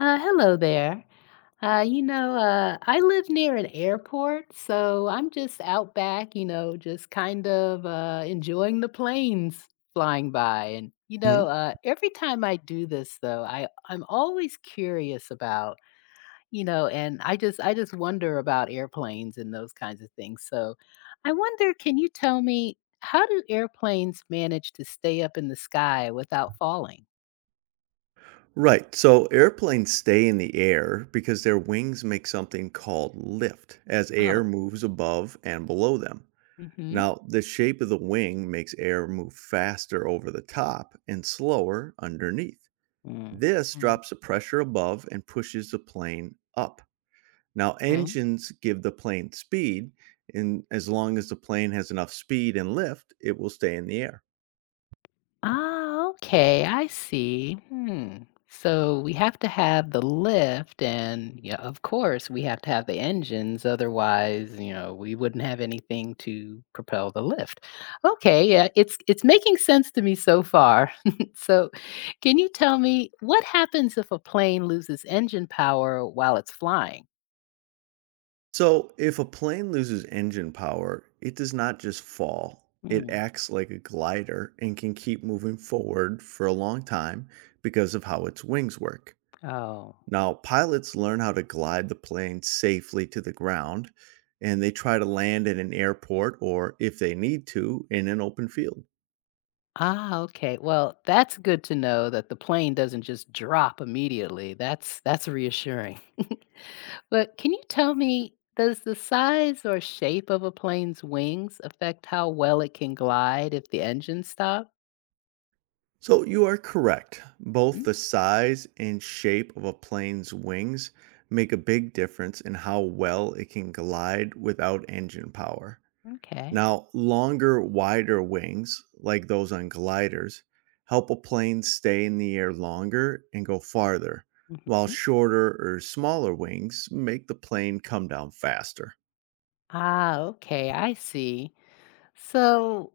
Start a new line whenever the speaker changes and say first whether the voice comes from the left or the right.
left: Hello there. I live near an airport, so I'm just out back, just kind of enjoying the planes flying by. And,
right: Mhm.
left: every time I do this, though, I'm always curious about, you know, And I just wonder about airplanes and those kinds of things. So I wonder, can you tell me, how do airplanes manage to stay up in the sky without falling?
right: Right. So airplanes stay in the air because their wings make something called lift as
left: Oh,
right: air moves above and below them.
left: mm-hmm.
right: Now, the shape of the wing makes air move faster over the top and slower underneath. This
left: Mm-hmm.
right: drops the pressure above and pushes the plane up. Now, engines give the plane speed, and as long as the plane has enough speed and lift, it will stay in the air.
left: Ah, okay, I see. Hmm. So we have to have the lift, and yeah, of course, we have to have the engines. Otherwise, we wouldn't have anything to propel the lift. Okay, yeah, it's making sense to me so far. So, can you tell me what happens if a plane loses engine power while it's flying?
right: So, if a plane loses engine power, it does not just fall.
left: Hmm.
right: It acts like a glider and can keep moving forward for a long time because of how its wings work.
left: Oh.
right: Now, pilots learn how to glide the plane safely to the ground, and they try to land in an airport or, if they need to, in an open field.
left: Ah, okay. Well, that's good to know that the plane doesn't just drop immediately. That's reassuring. But can you tell me, does the size or shape of a plane's wings affect how well it can glide if the engine stops?
right: So, you are correct. Both the size and shape of a plane's wings make a big difference in how well it can glide without engine power.
left: Okay.
right: Now, longer, wider wings, like those on gliders, help a plane stay in the air longer and go farther, while
left: Mhm.
right: shorter or smaller wings make the plane come down faster.
left: Ah, okay, I see. So,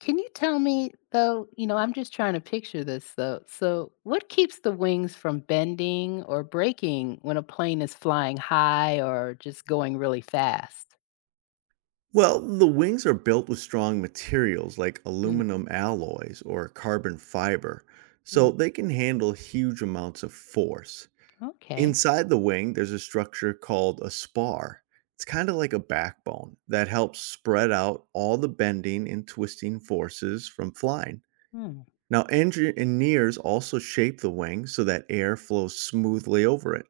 left: can you tell me though, I'm just trying to picture this though. So, what keeps the wings from bending or breaking when a plane is flying high or just going really fast?
right: Well, the wings are built with strong materials like
left: Mm,
right: aluminum alloys or carbon fiber,
left: mm,
right: so they can handle huge amounts of force.
left: okay.
right: Inside the wing, there's a structure called a spar. It's kind of like a backbone that helps spread out all the bending and twisting forces from flying.
left: Mm,
right: Now, engineers also shape the wing so that air flows smoothly over it.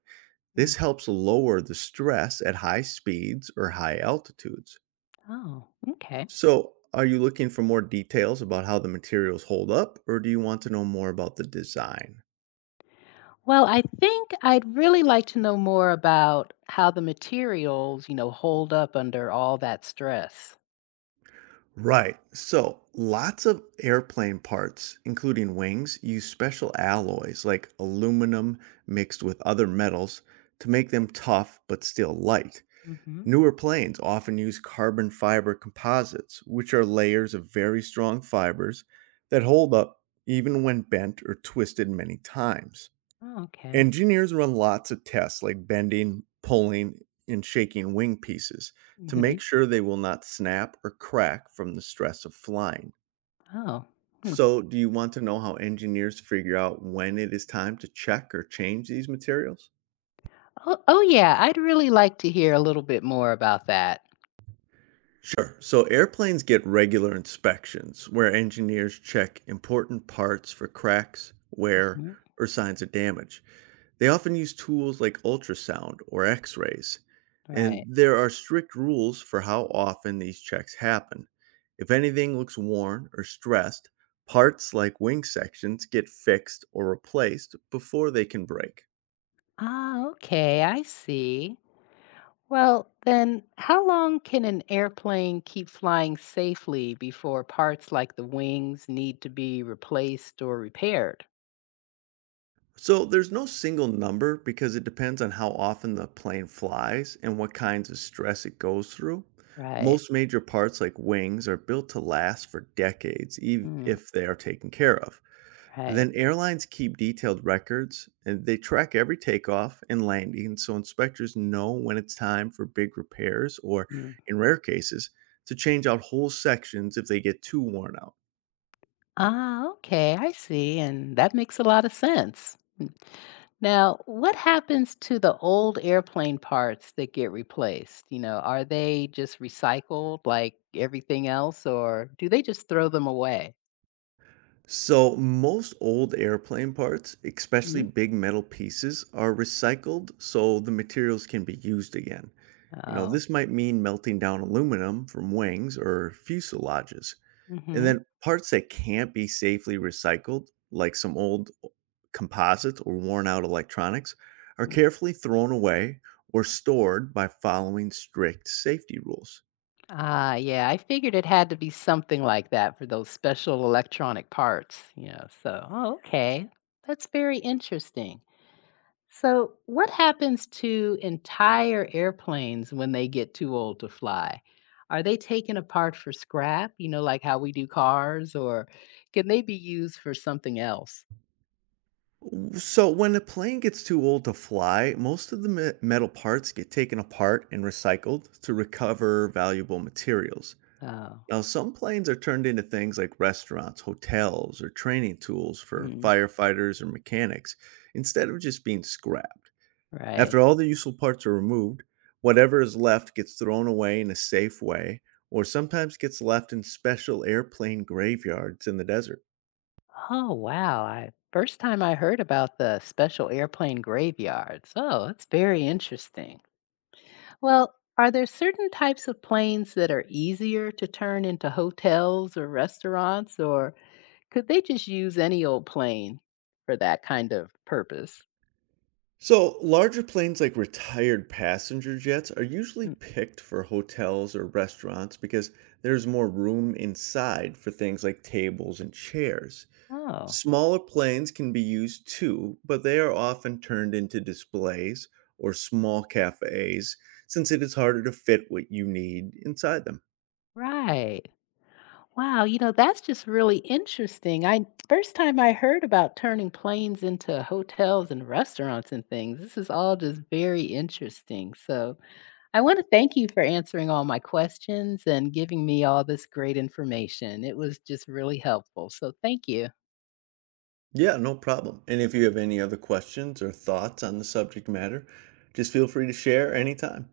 left: mm.
right: This helps lower the stress at high speeds or high altitudes.
left: Oh, okay.
right: So, are you looking for more details about how the materials hold up, or do you want to know more about the design?
left: Well, I think I'd really like to know more about how the materials, hold up under all that stress.
right: Right. So lots of airplane parts, including wings, use special alloys like aluminum mixed with other metals to make them tough but still light.
left: Mm-hmm.
right: Newer planes often use carbon fiber composites, which are layers of very strong fibers that hold up even when bent or twisted many times.
left: Oh, okay.
right: Engineers run lots of tests like bending, pulling, and shaking wing pieces to
left: Mm-hmm.
right: make sure they will not snap or crack from the stress of flying.
left: Oh. Hmm.
right: So, do you want to know how engineers figure out when it is time to check or change these materials?
left: Oh, oh, yeah. I'd really like to hear a little bit more about that.
right: Sure. So airplanes get regular inspections where engineers check important parts for cracks, wear, or signs of damage. They often use tools like ultrasound or x rays, and
left: Right.
right: there are strict rules for how often these checks happen. If anything looks worn or stressed, parts like wing sections get fixed or replaced before they can break.
left: Ah, okay, I see. Well, then, how long can an airplane keep flying safely before parts like the wings need to be replaced or repaired?
right: So there's no single number because it depends on how often the plane flies and what kinds of stress it goes through.
left: Right.
right: Most major parts, like wings, are built to last for decades
left: Mm,
right: if they are taken care of.
left: right.
right: Then airlines keep detailed records and they track every takeoff and landing so inspectors know when it's time for big repairs or,
left: Mm.
right: in rare cases, to change out whole sections if they get too worn out.
left: Ah, okay, I see. And that makes a lot of sense. Mm. Now, what happens to the old airplane parts that get replaced? You know, are they just recycled like everything else, or do they just throw them away?
right: So, most old airplane parts, especially
left: Hmm?
right: big metal pieces, are recycled so the materials can be used again. You know,
left: Oh.
right: this might mean melting down aluminum from wings or fuselages. And
left: Mhm.
right: then parts that can't be safely recycled, like some old composites or worn out electronics, are
left: Mm.
right: carefully thrown away or stored by following strict safety rules.
left: Ah, yeah, I figured it had to be something like that for those special electronic parts. So oh, okay. That's very interesting. So, what happens to entire airplanes when they get too old to fly? Are they taken apart for scrap, you know, like how we do cars, or can they be used for something else?
right: So, when a plane gets too old to fly, most of the metal parts get taken apart and recycled to recover valuable materials.
left: Oh,
right: Now, some planes are turned into things like restaurants, hotels, or training tools for
left: mm,
right: firefighters or mechanics instead of just being scrapped.
left: right.
right: After all the useful parts are removed, whatever is left gets thrown away in a safe way or sometimes gets left in special airplane graveyards in the desert.
left: Oh, wow. I first time I heard about the special airplane graveyards. Oh, that's very interesting. Well, are there certain types of planes that are easier to turn into hotels or restaurants, or could they just use any old plane for that kind of purpose?
right: So, larger planes like retired passenger jets are usually
left: Mm,
right: picked for hotels or restaurants because there's more room inside for things like tables and chairs.
left: oh,
right: Smaller planes can be used too, but they are often turned into displays or small cafes since it is harder to fit what you need inside them.
left: right. Wow, you know, that's just really interesting. I first time I heard about turning planes into hotels and restaurants and things. This is all just very interesting. So, I want to thank you for answering all my questions and giving me all this great information. It was just really helpful. So, thank you.
right: Yeah, no problem. And if you have any other questions or thoughts on the subject matter, just feel free to share anytime.